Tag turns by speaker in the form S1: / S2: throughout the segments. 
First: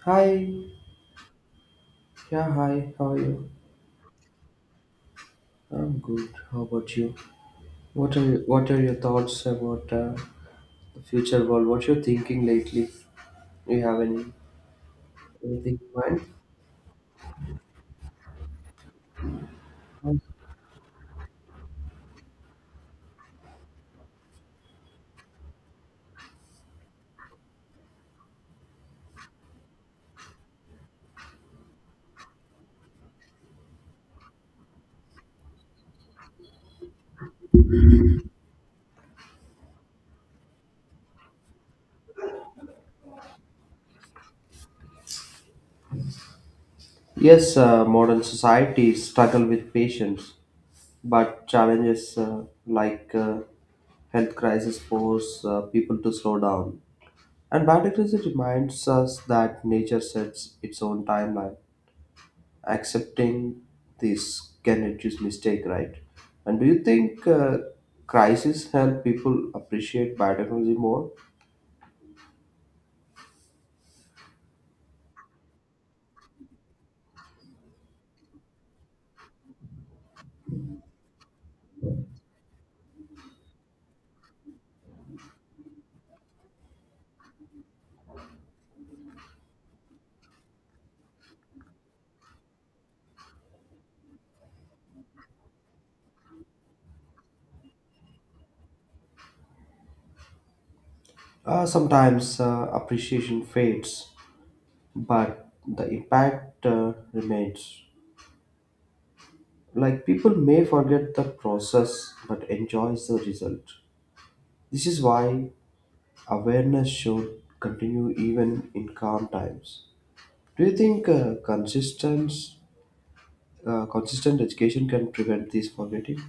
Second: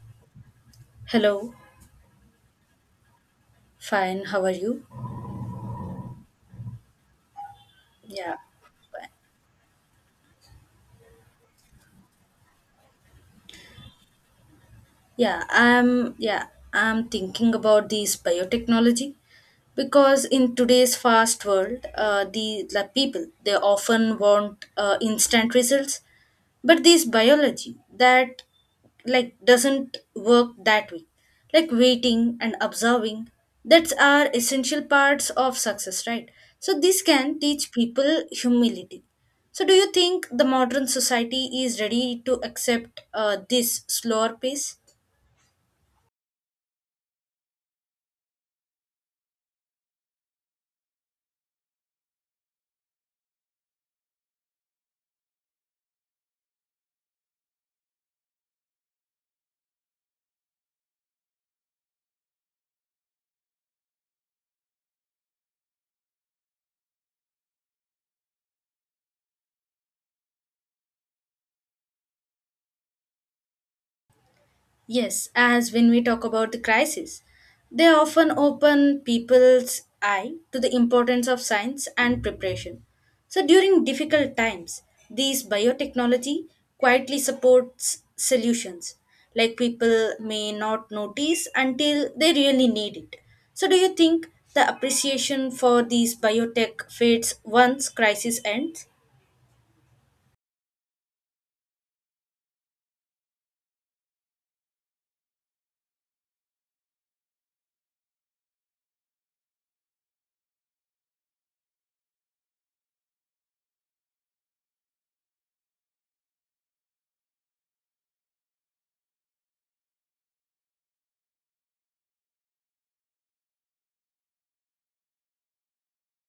S1: Hi,
S2: Hello,
S1: yeah, hi. How are you?
S2: fine. How are you?
S1: I'm good. How about you? What are
S2: Yeah,
S1: what are your thoughts about the future world? What you're thinking lately? Do you have any
S2: yeah.
S1: anything in mind?
S2: I'm thinking about this biotechnology. Because in today's fast world the people they often want instant results, but this biology that like doesn't work that way, like waiting and observing, that's are essential parts of success, right? So this can teach people humility. So do you think the modern society is ready to accept this slower pace?
S1: Yes, modern societies struggle with patience, but challenges like health crisis force people to slow down. And biodiversity reminds us that nature sets its own timeline. Accepting this can reduce mistake, right? And do you think crises help people appreciate biotechnology more?
S2: Yes, as when we talk about the crisis, they often open people's eye to the importance of science and preparation. So during difficult times, these biotechnology quietly supports solutions, like people may not notice until they really need it. So do you think the appreciation for these biotech fades once crisis ends?
S1: Sometimes appreciation fades, but the impact remains. Like, people may forget the process but enjoys the result. This is why awareness should continue even in calm times. Do you think consistent education can prevent this forgetting?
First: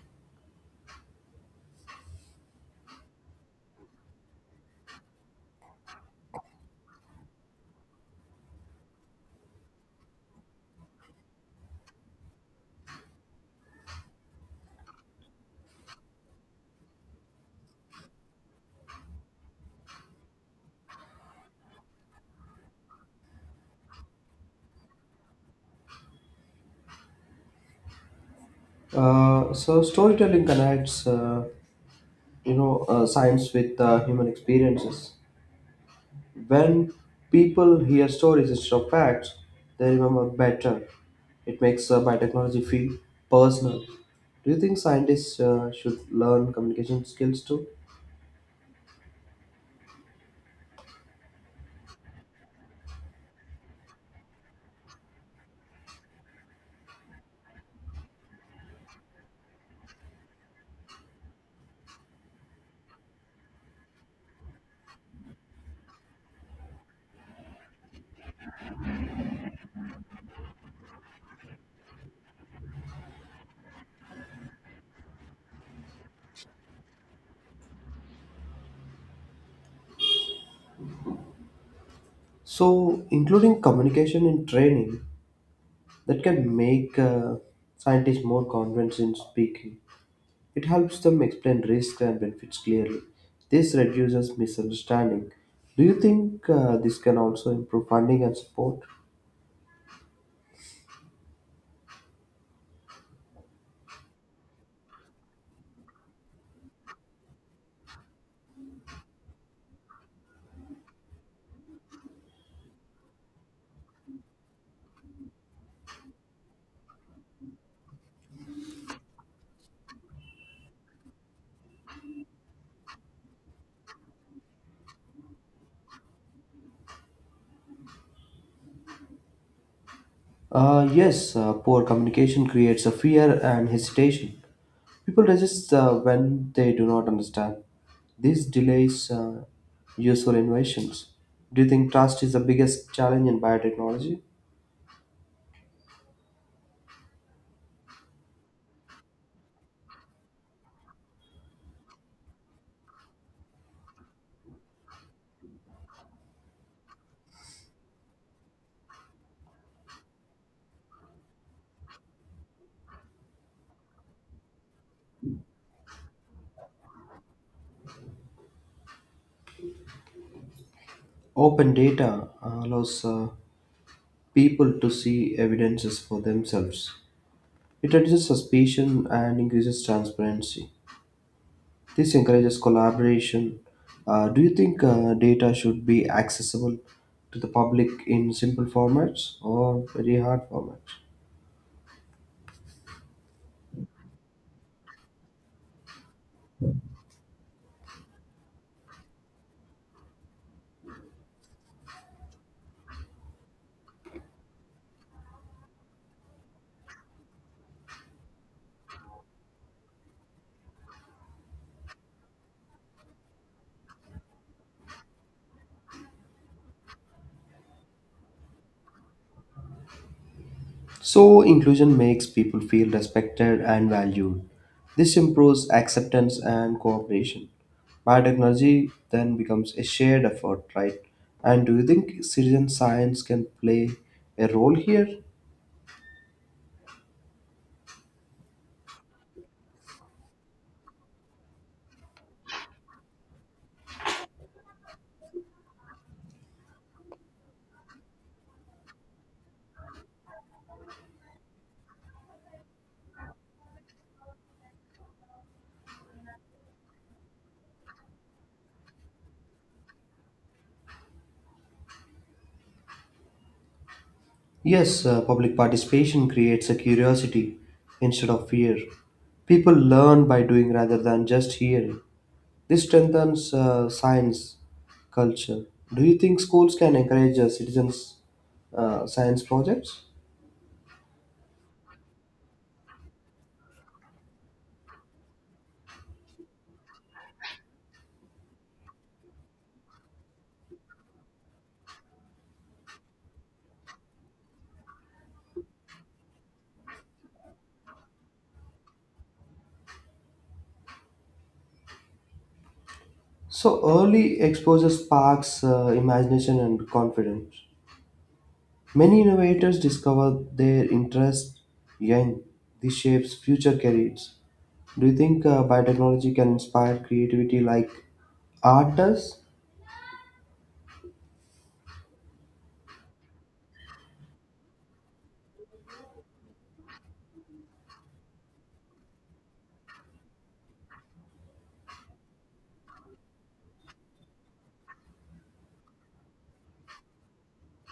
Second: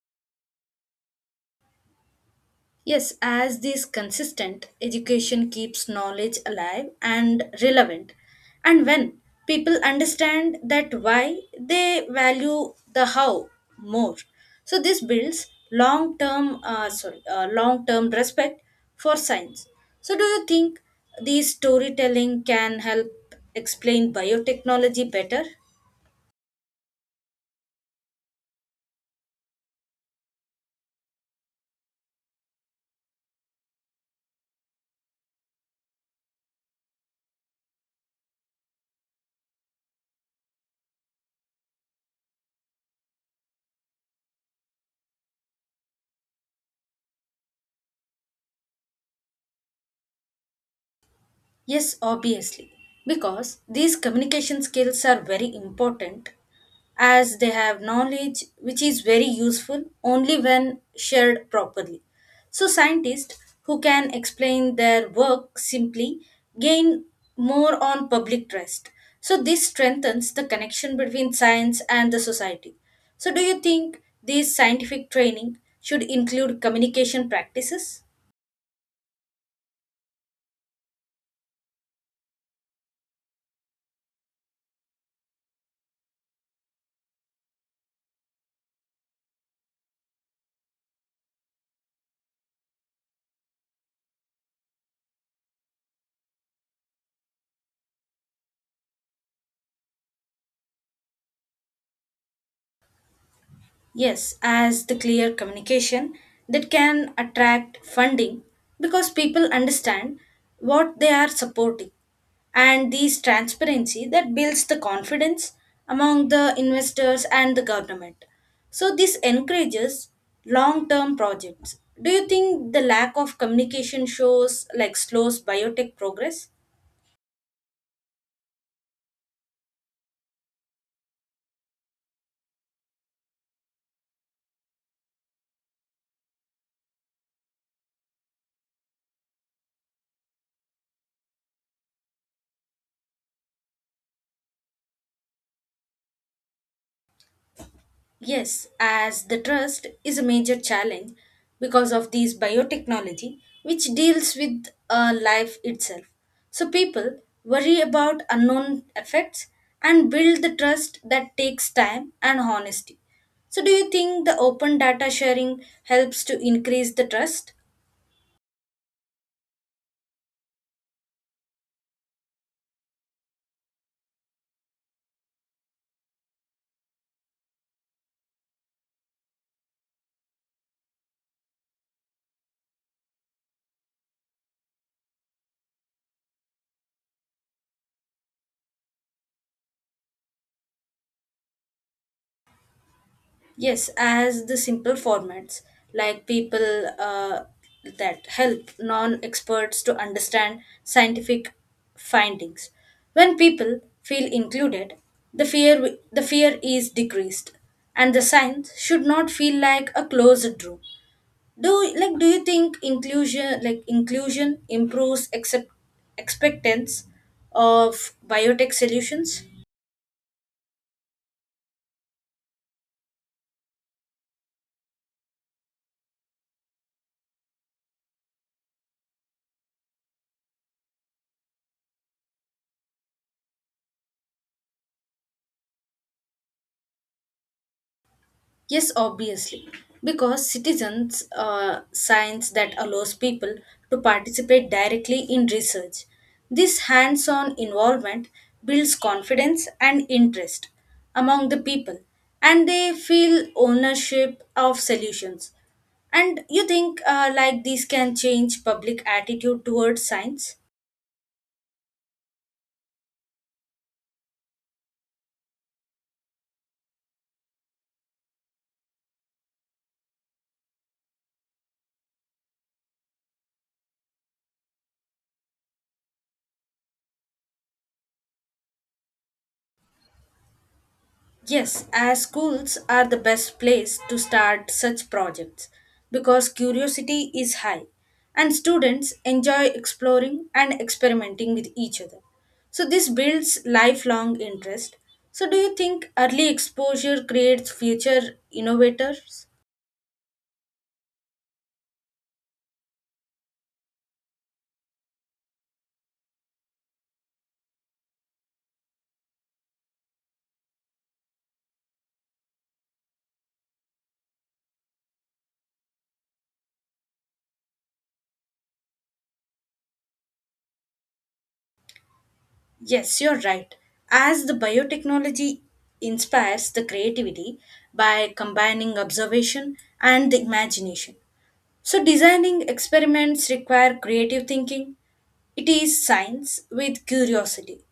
S2: Yes, as this consistent education keeps knowledge alive and relevant. And when people understand that why, they value the how more. So this builds long-term, sorry, long-term respect for science. So do you think these storytelling can help explain biotechnology better?
S1: So storytelling connects, science with human experiences. When people hear stories instead of facts, they remember better. It makes biotechnology feel personal. Do you think scientists should learn communication skills too?
S2: Yes, obviously, because these communication skills are very important, as they have knowledge which is very useful only when shared properly. So, scientists who can explain their work simply gain more on public trust. So, this strengthens the connection between science and the society. So, do you think this scientific training should include communication practices?
S1: So, including communication in training that can make scientists more confident in speaking. It helps them explain risks and benefits clearly. This reduces misunderstanding. Do you think this can also improve funding and support?
S2: Yes, as the clear communication that can attract funding, because people understand what they are supporting. And this transparency that builds the confidence among the investors and the government. So, this encourages long term projects. Do you think the lack of communication shows like slows biotech progress?
S1: Yes, poor communication creates a fear and hesitation. People resist when they do not understand. This delays useful innovations. Do you think trust is the biggest challenge in biotechnology?
S2: Yes, as the trust is a major challenge because of these biotechnology, which deals with life itself. So people worry about unknown effects and build the trust that takes time and honesty. So do you think the open data sharing helps to increase the trust?
S1: Open data allows people to see evidences for themselves. It reduces suspicion and increases transparency. This encourages collaboration. Do you think data should be accessible to the public in simple formats or very hard formats?
S2: Yes, as the simple formats like people that help non experts to understand scientific findings. When people feel included, the fear is decreased, and the science should not feel like a closed room. Do like do you think inclusion like inclusion improves accept, expectance of biotech solutions?
S1: So, inclusion makes people feel respected and valued. This improves acceptance and cooperation. Biotechnology then becomes a shared effort, right? And do you think citizen science can play a role here?
S2: Yes, obviously, because citizens science that allows people to participate directly in research. This hands on involvement builds confidence and interest among the people, and they feel ownership of solutions. And you think like this can change public attitude towards science?
S1: Yes, public participation creates a curiosity instead of fear. People learn by doing rather than just hearing. This strengthens science culture. Do you think schools can encourage citizens' science projects?
S2: Yes, as schools are the best place to start such projects, because curiosity is high and students enjoy exploring and experimenting with each other. So, this builds lifelong interest. So, do you think early exposure creates future innovators?
S1: So early exposure sparks imagination and confidence. Many innovators discover their interest young. This shapes future careers. Do you think biotechnology can inspire creativity like art does?
S2: Yes, you're right. As the biotechnology inspires the creativity by combining observation and the imagination. So, designing experiments require creative thinking. It is science with curiosity.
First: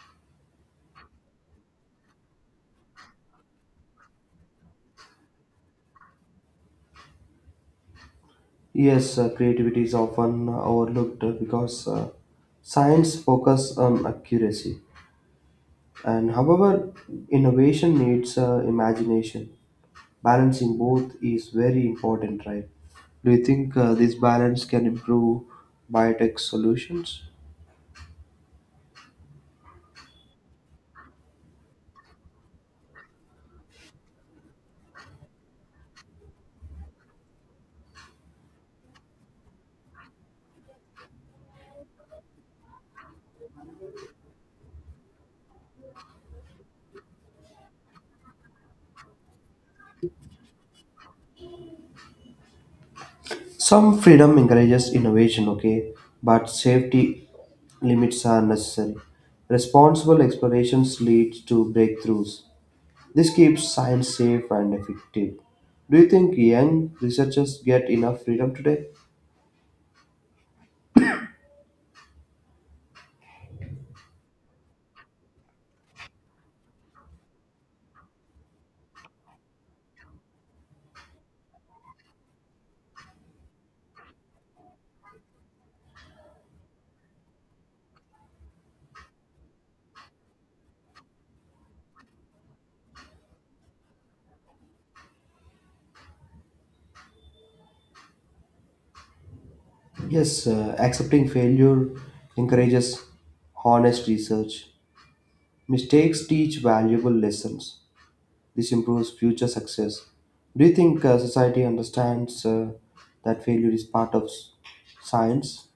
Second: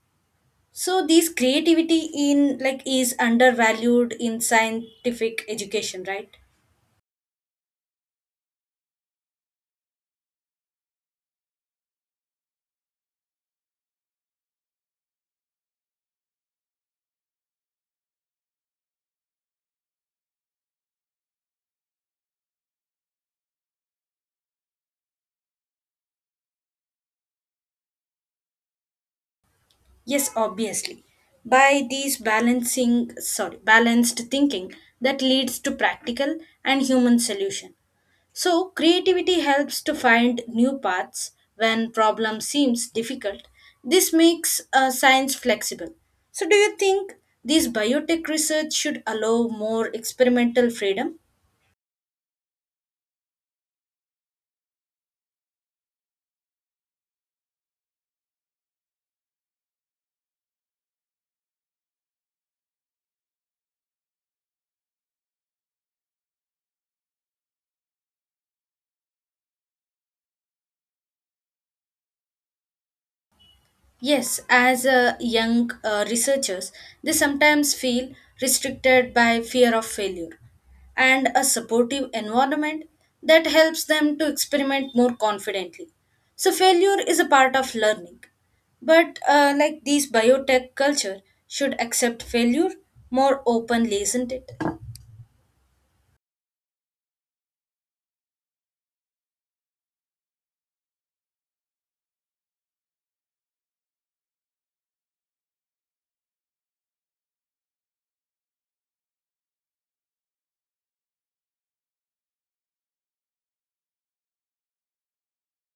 S2: So, this creativity in like is undervalued in scientific education, right?
S1: Yes, creativity is often overlooked because science focuses on accuracy. And however, innovation needs imagination. Balancing both is very important, right? Do you think this balance can improve biotech solutions?
S2: Yes, obviously. By these balancing, sorry, balanced thinking that leads to practical and human solution. So, creativity helps to find new paths when problem seems difficult. This makes science flexible. So, do you think this biotech research should allow more experimental freedom?
S1: Some freedom encourages innovation, okay, but safety limits are necessary. Responsible explorations leads to breakthroughs. This keeps science safe and effective. Do you think young researchers get enough freedom today?
S2: Yes, as young researchers, they sometimes feel restricted by fear of failure, and a supportive environment that helps them to experiment more confidently. So, failure is a part of learning. But, like these biotech culture, should accept failure more openly, isn't it?
S1: Yes, accepting failure encourages honest research. Mistakes teach valuable lessons. This improves future success. Do you think society understands that failure is part of science?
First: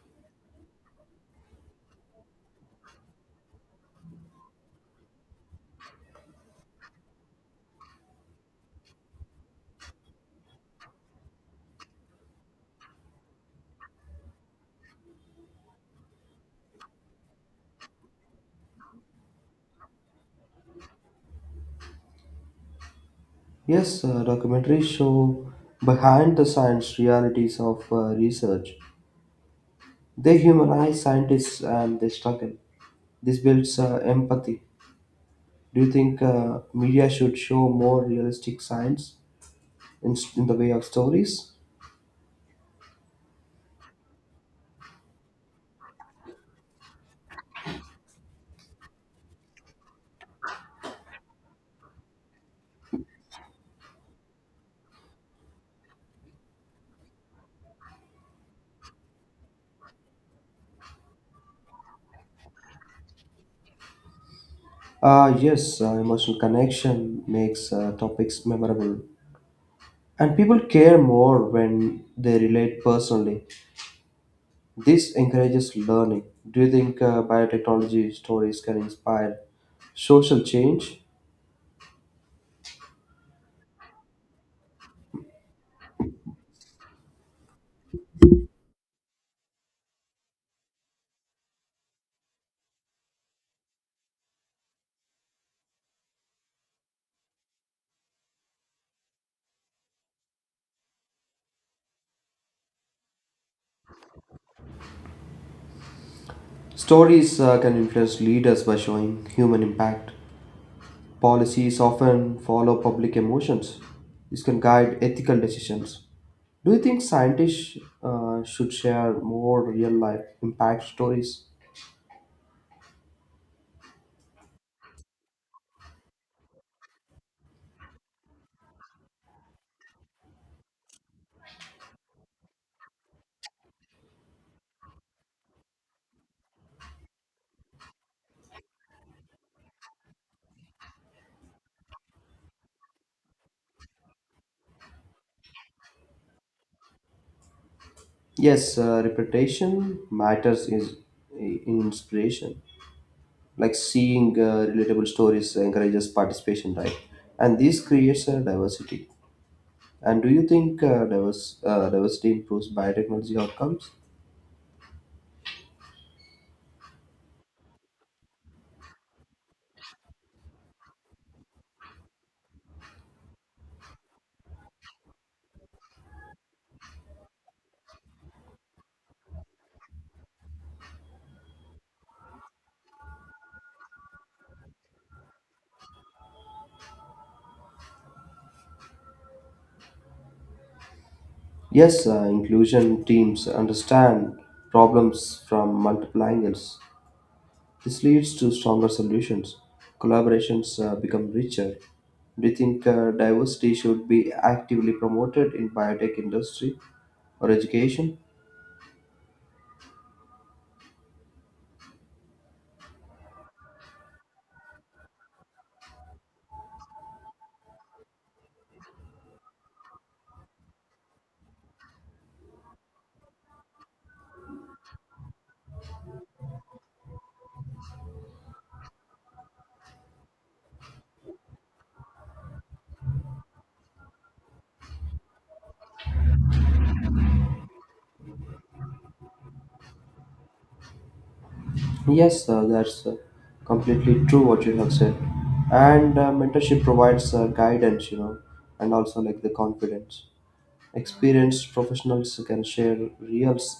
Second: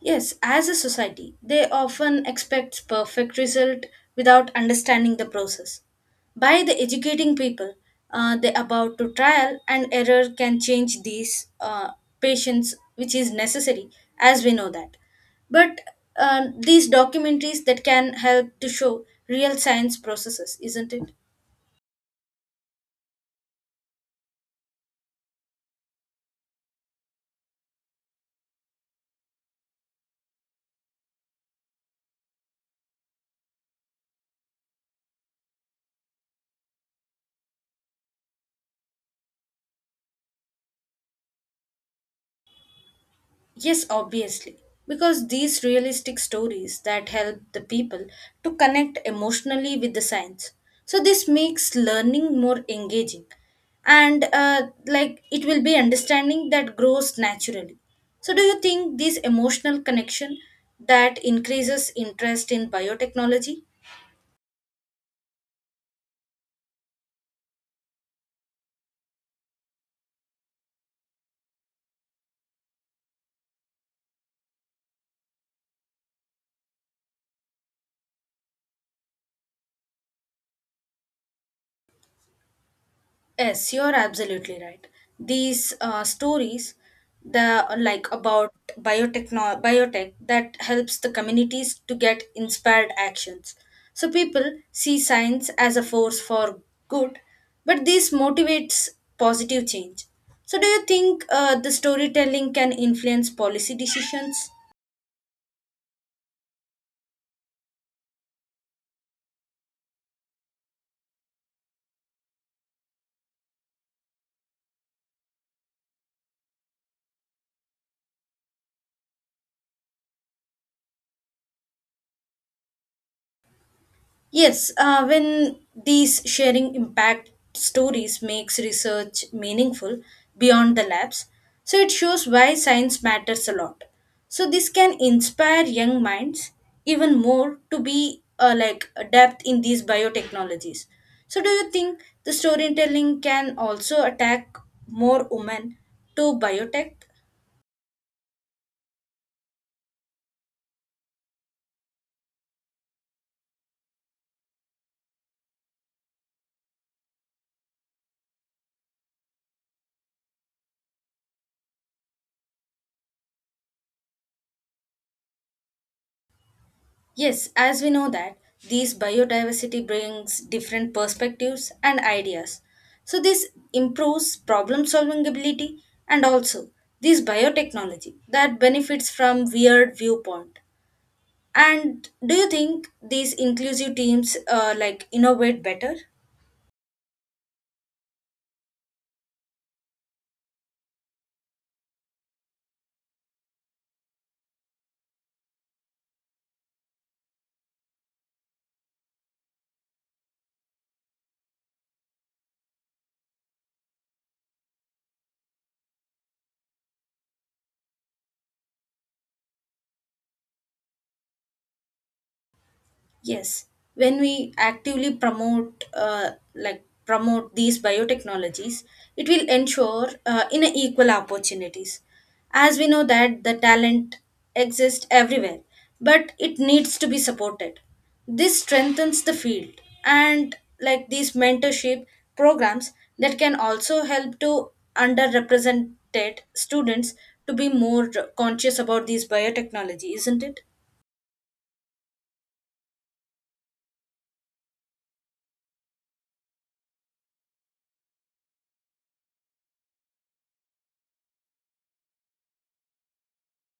S2: Yes, as a society, they often expect perfect result without understanding the process. By the educating people, they about to trial and error can change these patients, which is necessary, as we know that. But these documentaries that can help to show real science processes, isn't it?
S1: Yes, documentaries show behind the science realities of research. They humanize scientists and their struggle. This builds empathy. Do you think media should show more realistic science in the way of stories?
S2: Yes, obviously. Because these realistic stories that help the people to connect emotionally with the science. So this makes learning more engaging, and like it will be understanding that grows naturally. So do you think this emotional connection that increases interest in biotechnology?
S1: Yes, emotional connection makes topics memorable. And people care more when they relate personally. This encourages learning. Do you think biotechnology stories can inspire social change?
S2: Yes, you're absolutely right. These stories, the like about biotech that helps the communities to get inspired actions. So people see science as a force for good, but this motivates positive change. So do you think the storytelling can influence policy decisions?
S1: Stories can influence leaders by showing human impact. Policies often follow public emotions. This can guide ethical decisions. Do you think scientists should share more real life impact stories?
S2: Yes, when these sharing impact stories makes research meaningful beyond the labs, so it shows why science matters a lot. So this can inspire young minds even more to be like adept in these biotechnologies. So do you think the storytelling can also attack more women to biotech?
S1: Yes, reputation matters is in inspiration. Like, seeing relatable stories encourages participation, right? And this creates a diversity. And do you think diversity improves biotechnology outcomes?
S2: Yes, as we know that these biodiversity brings different perspectives and ideas. So this improves problem solving ability, and also this biotechnology that benefits from weird viewpoint. And do you think these inclusive teams like innovate better?
S1: Yes, inclusion teams understand problems from multiple angles. This leads to stronger solutions. Collaborations become richer. Do you think diversity should be actively promoted in biotech industry or education?
S2: Yes, when we actively promote like promote these biotechnologies, it will ensure in a equal opportunities. As we know that the talent exists everywhere, but it needs to be supported. This strengthens the field, and like these mentorship programs that can also help to underrepresented students to be more conscious about these biotechnology, isn't it?
S1: Yes, sir, that's completely true what you have said. And mentorship provides guidance, you know, and also like the confidence. Experienced professionals can share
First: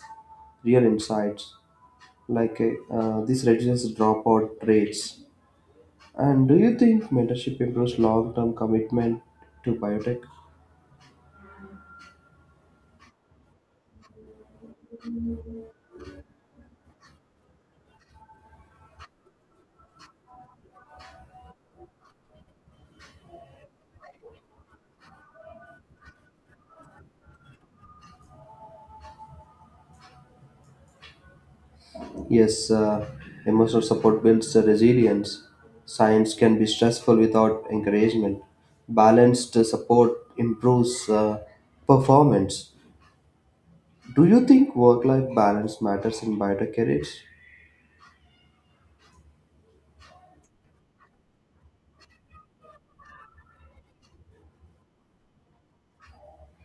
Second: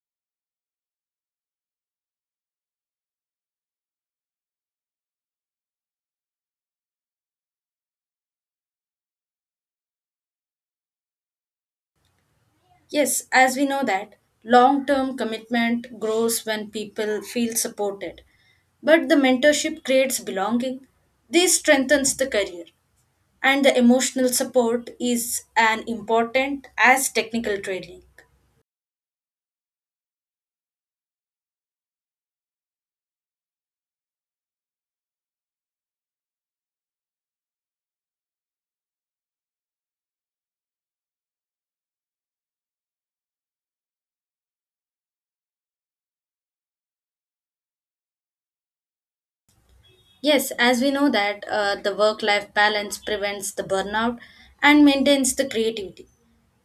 S1: real insights. Like this reduces dropout rates. And do you think mentorship improves long-term commitment to biotech?
S2: Yes, as we know that long term commitment grows when people feel supported, but the mentorship creates belonging. This strengthens the career, and the emotional support is an important as technical training.
S1: Yes, emotional support builds resilience. Science can be stressful without encouragement. Balanced support improves performance. Do you think work life balance matters in biotech careers?
S2: Yes, as we know that the work life balance prevents the burnout and maintains the creativity.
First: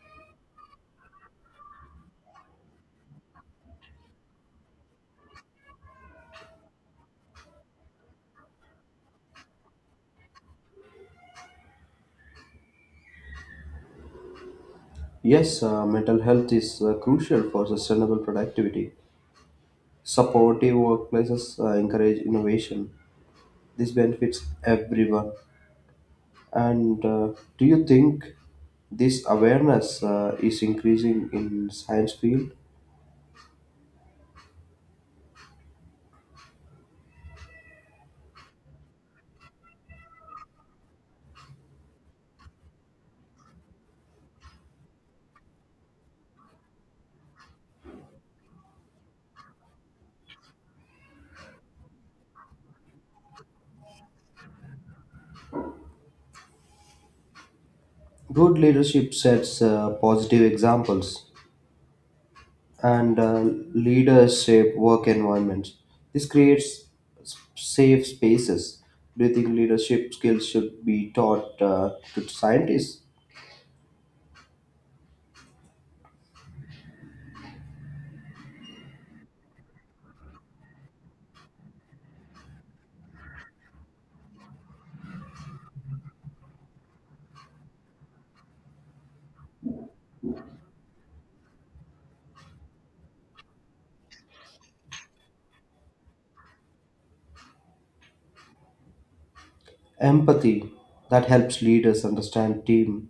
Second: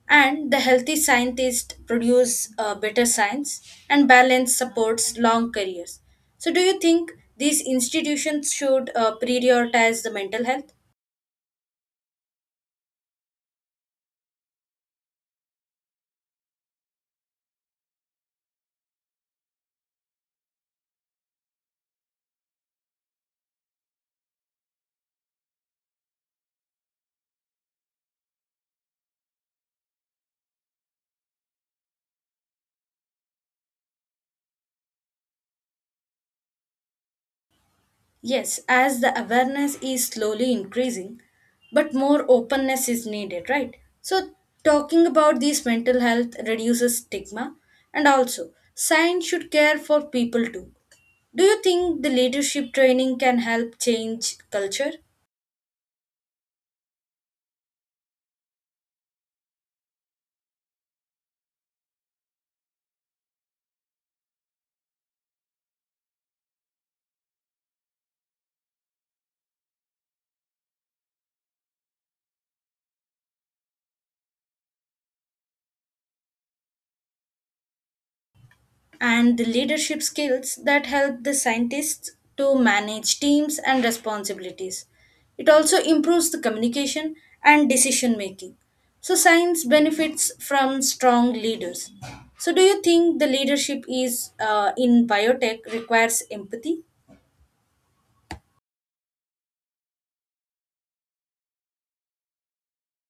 S2: And the healthy scientists produce better science, and balance supports long careers. So, do you think these institutions should prioritize the mental health?
S1: Yes, mental health is crucial for sustainable productivity. Supportive workplaces encourage innovation. This benefits everyone. And do you think this awareness is increasing in science field?
S2: Yes, as the awareness is slowly increasing, but more openness is needed, right? So, talking about this mental health reduces stigma, and also science should care for people too. Do you think the leadership training can help change culture?
S1: Good leadership sets positive examples, and leaders shape work environments. This creates safe spaces. Do you think leadership skills should be taught to scientists?
S2: And the leadership skills that help the scientists to manage teams and responsibilities. It also improves the communication and decision making. So, science benefits from strong leaders. So, do you think the leadership is in biotech requires empathy?
S1: Empathy that helps leaders understand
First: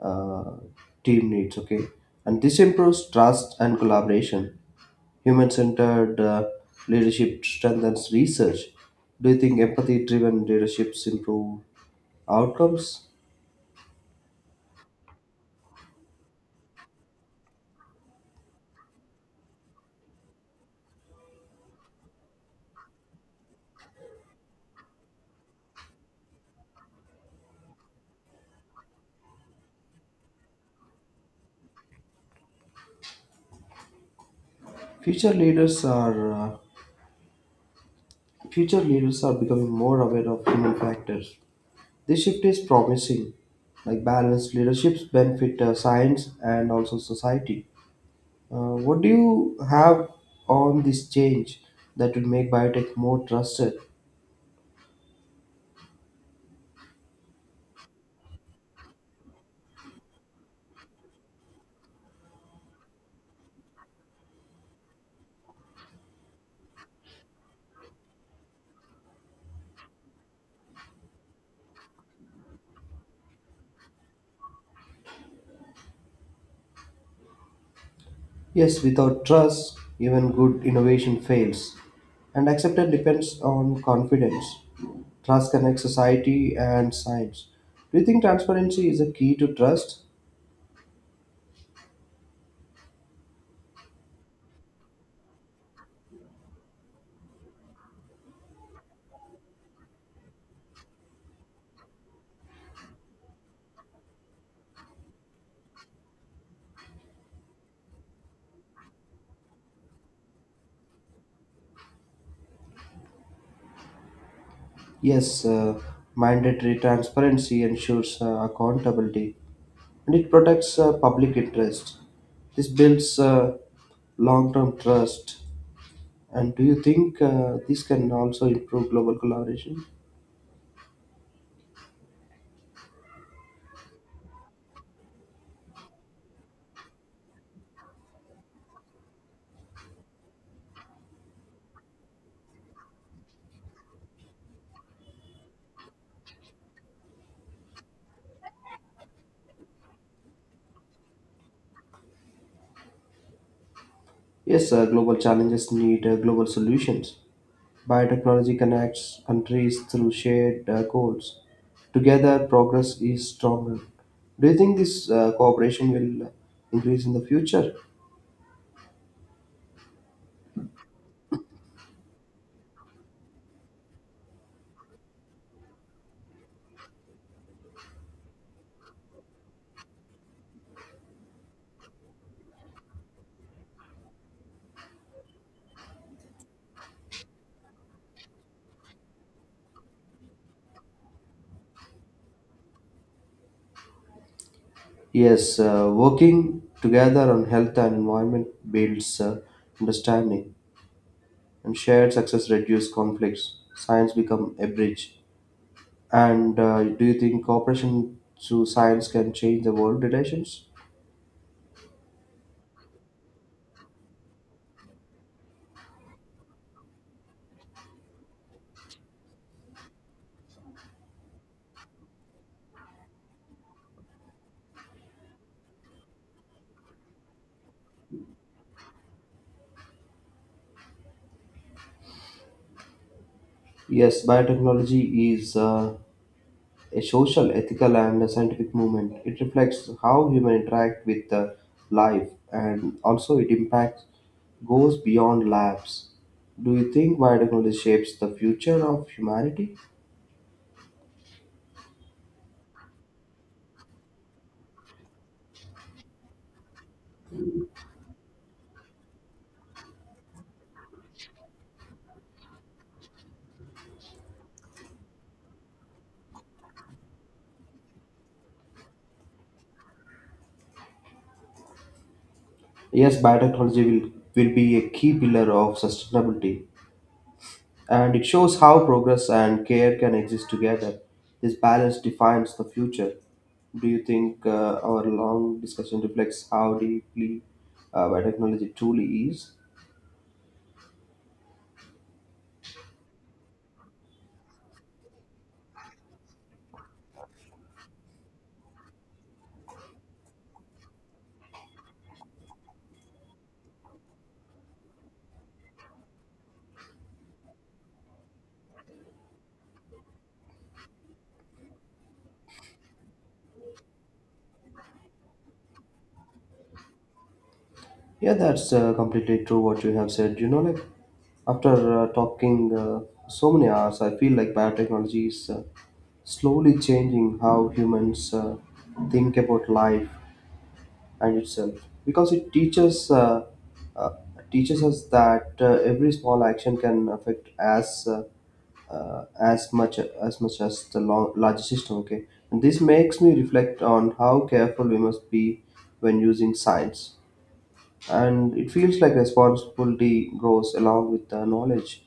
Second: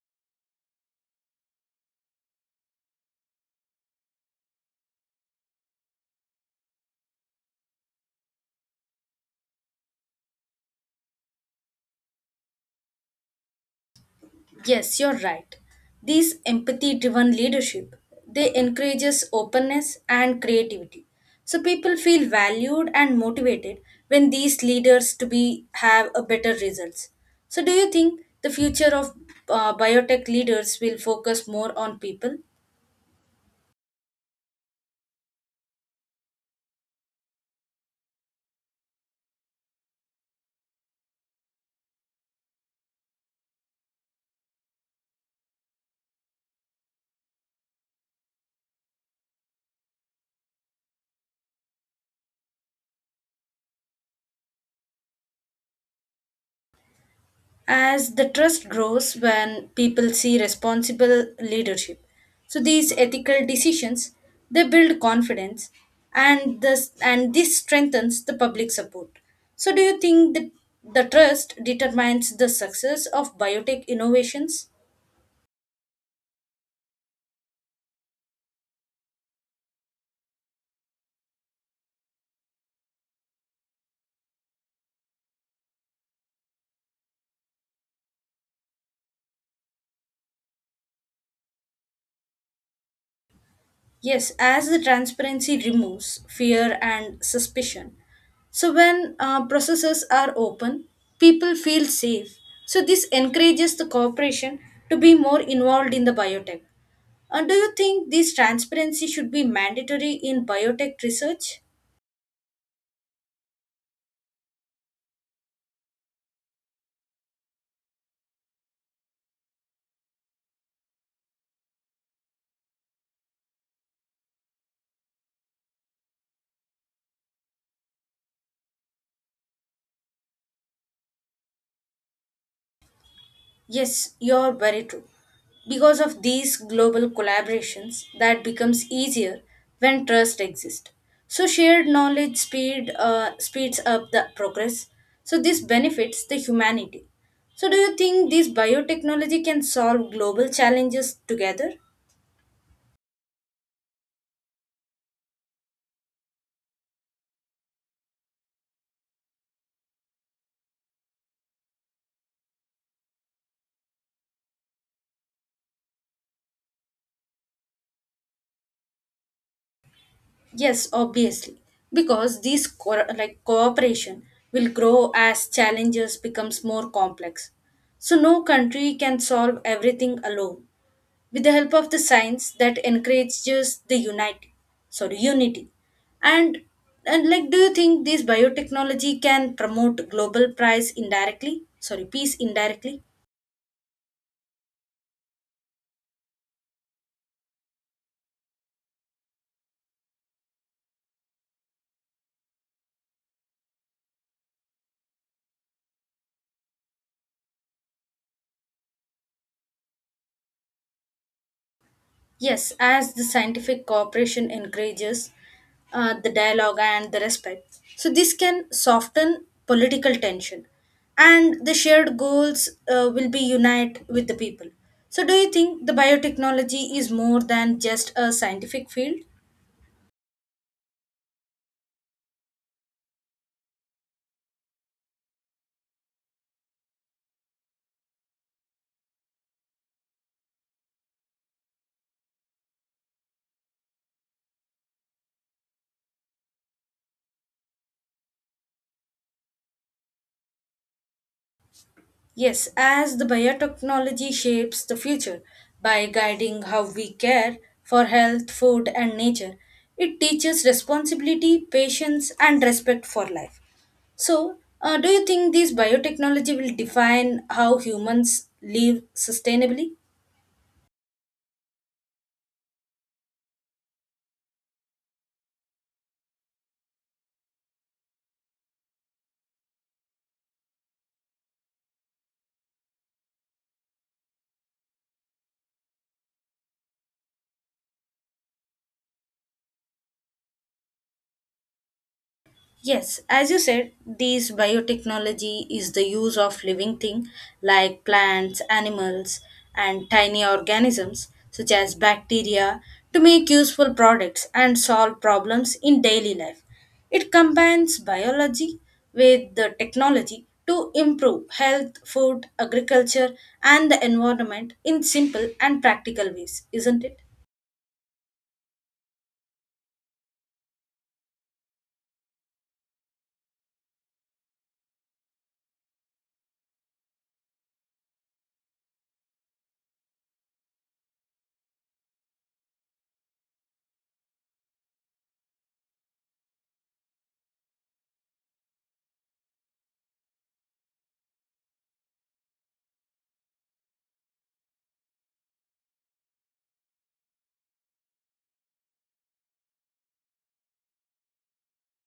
S1: uh, team needs, okay, and this improves trust and collaboration. Human-centered leadership strengthens research. Do you think empathy-driven leaderships improve outcomes?
S2: Yes, you're right. These empathy driven leadership, they encourages openness and creativity. So people feel valued and motivated when these leaders to be have a better results. So do you think the future of biotech leaders will focus more on people?
S1: Future leaders are uh, future leaders are becoming more aware of human factors. This shift is promising. Like, balanced leaderships benefit science and also society. What do you have on this change that would make biotech more trusted?
S2: As the trust grows when people see responsible leadership, so these ethical decisions they build confidence, and this strengthens the public support. So do you think that the trust determines the success of biotech innovations?
S1: Yes, without trust, even good innovation fails. And acceptance depends on confidence. Trust connects society and science. Do you think transparency is a key to trust?
S2: Yes, as the transparency removes fear and suspicion. So, when processes are open, people feel safe. So, this encourages the corporation to be more involved in the biotech. And do you think this transparency should be mandatory in biotech research?
S1: Yes, mandatory transparency ensures accountability, and it protects public interest. This builds long term trust. And do you think this can also improve global collaboration?
S2: Yes, you're very true. Because of these global collaborations, that becomes easier when trust exists. So shared knowledge speeds up the progress. So this benefits the humanity. So do you think this biotechnology can solve global challenges together?
S1: Yes, global challenges need global solutions. Biotechnology connects countries through shared goals. Together, progress is stronger. Do you think this cooperation will increase in the future?
S2: Yes, obviously, because these like cooperation will grow as challenges becomes more complex. So no country can solve everything alone. With the help of the science that encourages the unite, sorry, unity, and like do you think this biotechnology can promote global price indirectly, sorry, peace indirectly?
S1: Yes, working together on health and environment builds understanding, and shared success reduces conflicts. Science become a bridge. And do you think cooperation through science can change the world relations?
S2: Yes, as the scientific cooperation encourages the dialogue and the respect, so this can soften political tension, and the shared goals will be unite with the people. So do you think the biotechnology is more than just a scientific field?
S1: Yes, biotechnology is a social, ethical, and a scientific movement. It reflects how humans interact with life, and also it impacts goes beyond labs. Do you think biotechnology shapes the future of humanity?
S2: Yes, as the biotechnology shapes the future by guiding how we care for health, food, and nature, it teaches responsibility, patience, and respect for life. So, do you think these biotechnology will define how humans live sustainably?
S1: Yes, biotechnology will be a key pillar of sustainability. And it shows how progress and care can exist together. This balance defines the future. Do you think our long discussion reflects how deeply biotechnology truly is?
S2: Yes, as you said, this biotechnology is the use of living things like plants, animals, and tiny organisms such as bacteria to make useful products and solve problems in daily life. It combines biology with the technology to improve health, food, agriculture, and the environment in simple and practical ways, isn't it?
S1: Yeah, that's completely true what you have said. You know, like after talking so many hours, I feel like biotechnology is slowly changing how humans think about life and itself, because it teaches uh, teaches us that every small action can affect as as much as the long, larger system, okay. And this makes me reflect on how careful we must be when using science, and it feels like responsibility grows along with the knowledge.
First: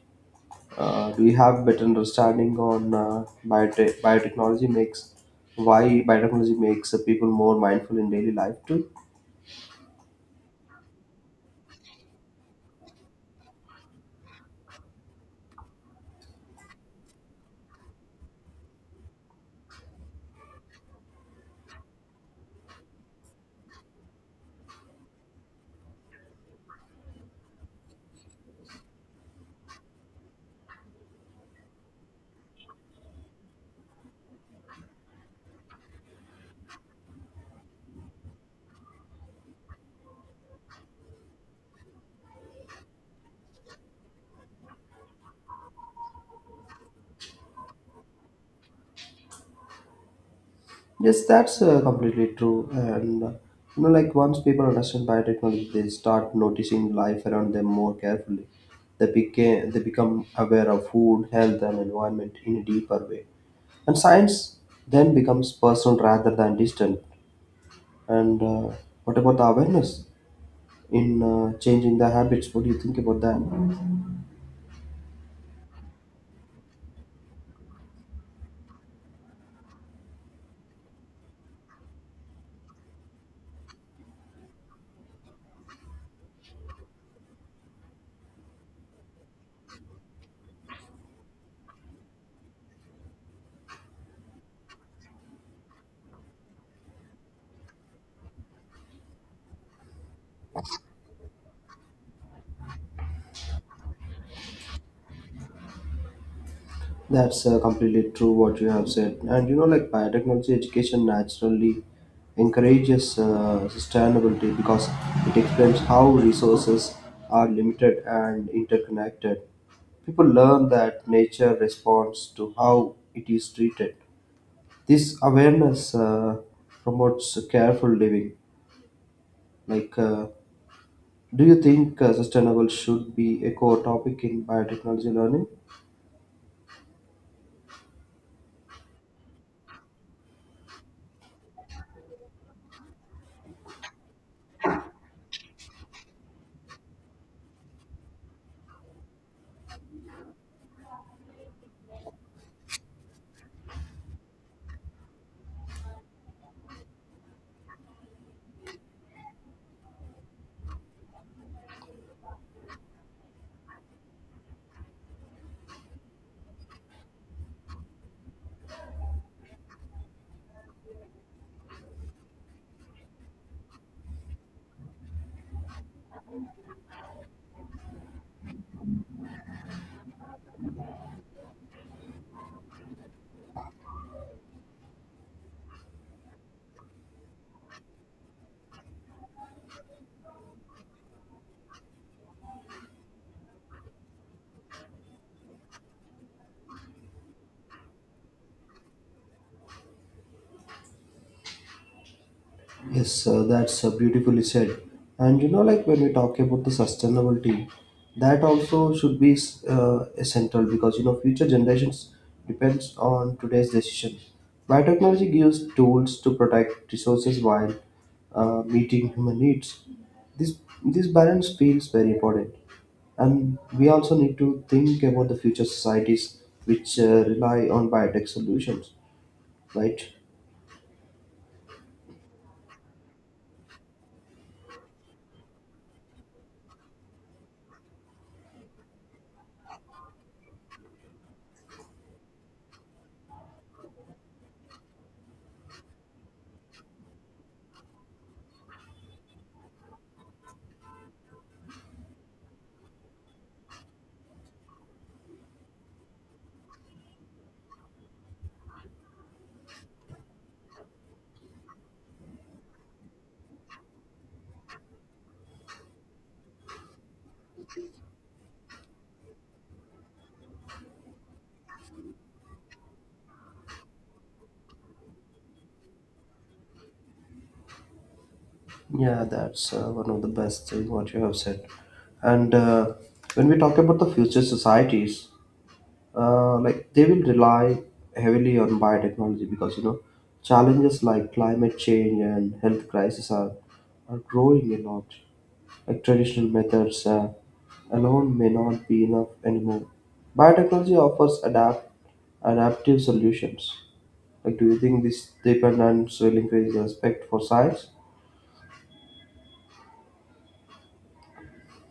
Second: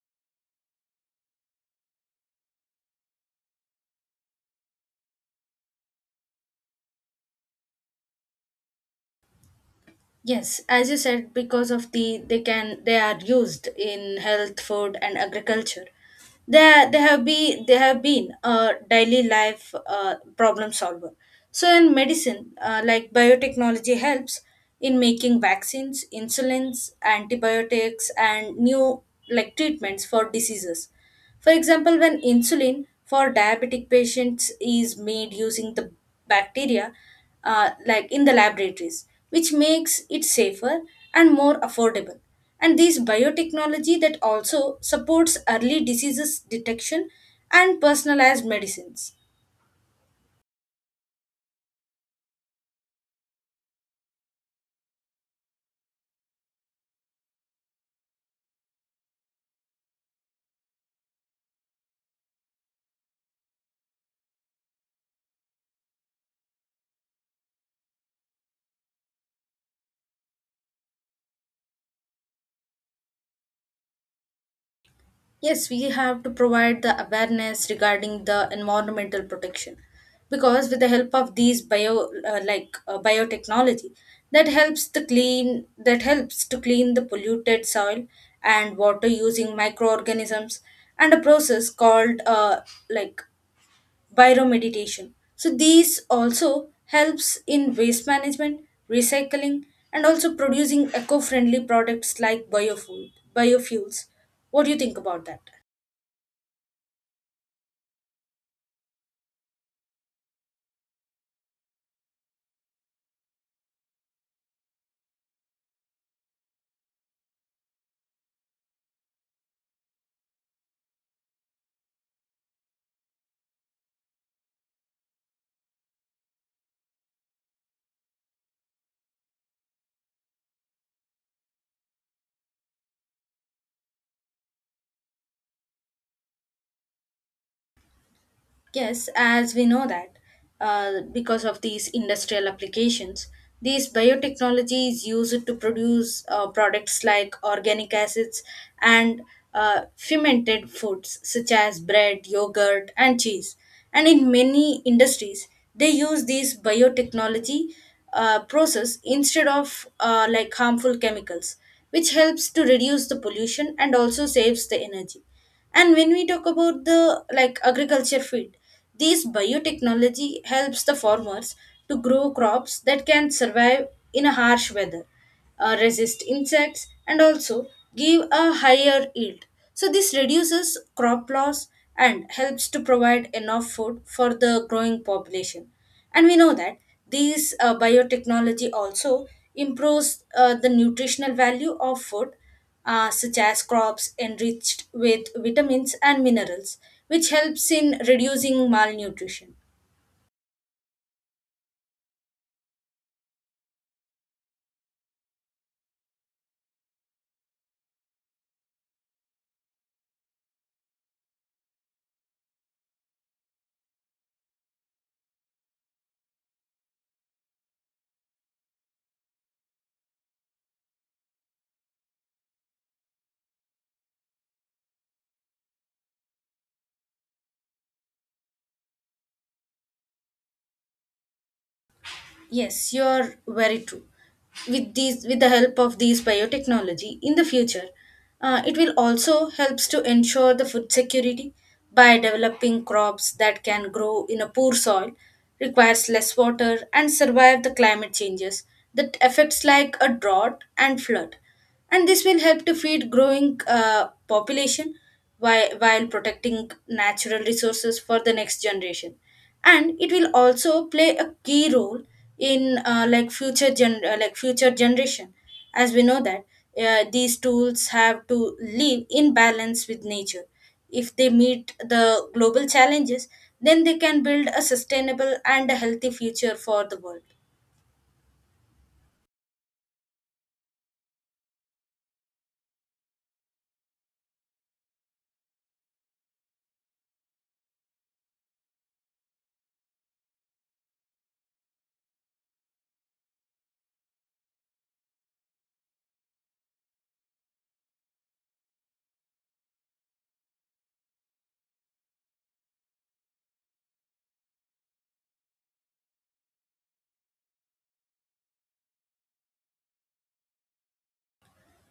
S1: Do we have better understanding on biotechnology makes why biotechnology makes people more mindful in daily life too?
S2: Yes, as you said, because of the they are used in health, food, and agriculture. They have be they have been a daily life problem solver. So in medicine, like biotechnology helps in making vaccines, insulins, antibiotics, and new like treatments for diseases. For example, when insulin for diabetic patients is made using the bacteria, like in the laboratories, which makes it safer and more affordable. And this biotechnology that also supports early diseases detection and personalized medicines.
S1: Yes, that's completely true. And you know, like once people understand biotechnology, they start noticing life around them more carefully. They became they become aware of food, health, and environment in a deeper way. And science then becomes personal rather than distant. And what about the awareness in changing the habits? What do you think about that?
S2: Yes, we have to provide the awareness regarding the environmental protection, because with the help of these bio like biotechnology that helps to clean the polluted soil and water using microorganisms and a process called like bioremediation. So these also helps in waste management, recycling, and also producing eco-friendly products like biofuels. What do you think about that?
S1: That's completely true what you have said. And you know, like biotechnology education naturally encourages sustainability, because it explains how resources are limited and interconnected. People learn that nature responds to how it is treated. This awareness promotes careful living. Like, do you think sustainable should be a core topic in biotechnology learning?
S2: Yes, as we know that because of these industrial applications, these biotechnology is used to produce products like organic acids and fermented foods such as bread, yogurt, and cheese. And in many industries, they use these biotechnology process instead of like harmful chemicals, which helps to reduce the pollution and also saves the energy. And when we talk about the like agriculture field, this biotechnology helps the farmers to grow crops that can survive in a harsh weather, resist insects, and also give a higher yield. So this reduces crop loss and helps to provide enough food for the growing population. And we know that these biotechnology also improves the nutritional value of food, such as crops enriched with vitamins and minerals, which helps in reducing malnutrition.
S1: Yes, sir, that's beautifully said. And you know, like when we talk about the sustainability, that also should be essential, because you know future generations depends on today's decisions. Biotechnology gives tools to protect resources while meeting human needs. This this balance feels very important, and we also need to think about the future societies which rely on biotech solutions, right?
S2: Yes, you're very true. With these, with the help of these biotechnology, in the future, it will also helps to ensure the food security by developing crops that can grow in a poor soil, requires less water, and survive the climate changes that affects like a drought and flood. And this will help to feed growing population, while protecting natural resources for the next generation. And it will also play a key role in like future gen like future generation. As we know that these tools have to live in balance with nature, if they meet the global challenges, then they can build a sustainable and a healthy future for the world.
S1: Yeah, that's one of the best thing what you have said. And when we talk about the future societies, like they will rely heavily on biotechnology, because you know challenges like climate change and health crisis are growing a lot. Like traditional methods alone may not be enough anymore. Biotechnology offers adaptive solutions. Like, do you think this dependence will increase the respect for science?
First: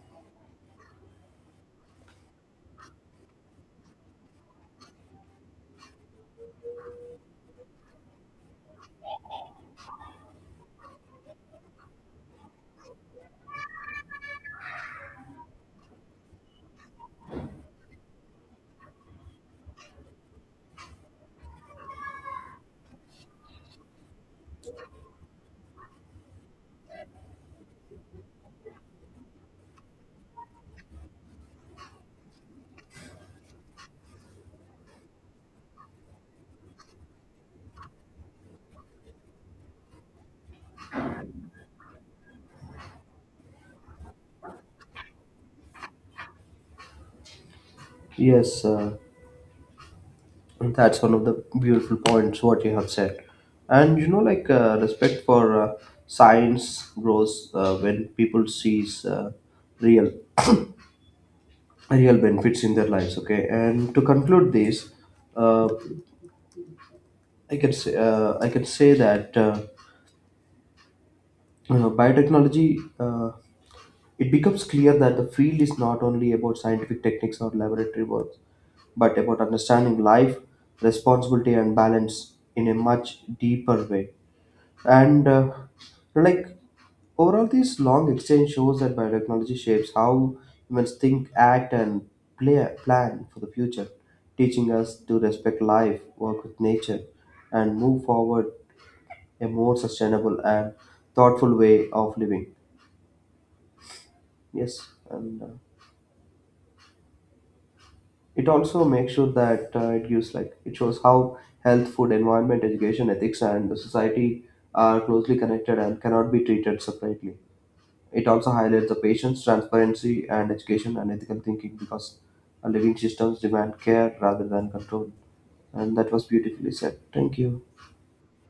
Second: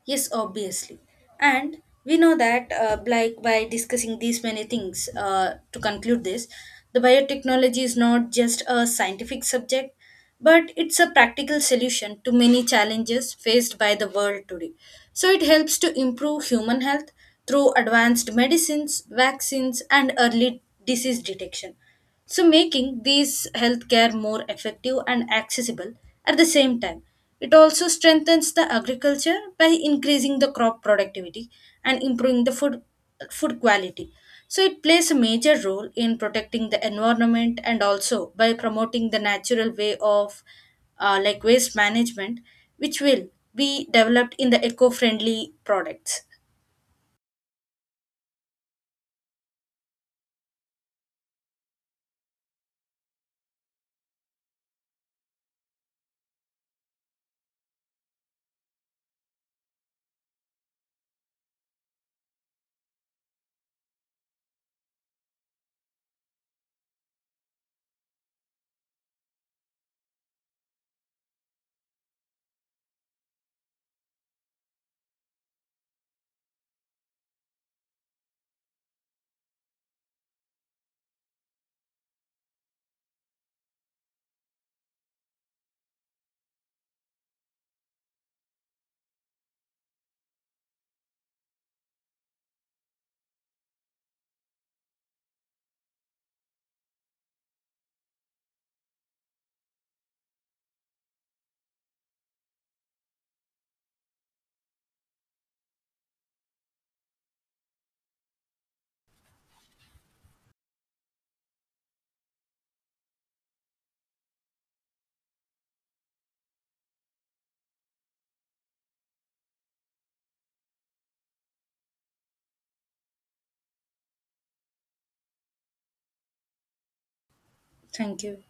S2: Yes, obviously. And we know that, like by discussing these many things, to conclude this, the biotechnology is not just a scientific subject, but it's a practical solution to many challenges faced by the world today. So it helps to improve human health through advanced medicines, vaccines, and early disease detection. So, making these healthcare more effective and accessible at the same time. It also strengthens the agriculture by increasing the crop productivity and improving food quality. So, it plays a major role in protecting the environment and also by promoting the natural way of like waste management, which will be developed in the eco friendly products.
S1: Yes. That's one of the beautiful points what you have said. And you know, like respect for science grows when people sees real real benefits in their lives. Okay, and to conclude this, uh, I can say that biotechnology, it becomes clear that the field is not only about scientific techniques or laboratory work, but about understanding life, responsibility, and balance in a much deeper way. And like overall, this long exchange shows that biotechnology shapes how humans think, act, and plan for the future, teaching us to respect life, work with nature, and move forward a more sustainable and thoughtful way of living. Yes, and it also makes sure that it gives like it shows how health, food, environment, education, ethics, and the society are closely connected and cannot be treated separately. It also highlights the patience, transparency, and education and ethical thinking, because our living systems demand care rather than control. And that was beautifully said. Thank you.
S2: Thank you.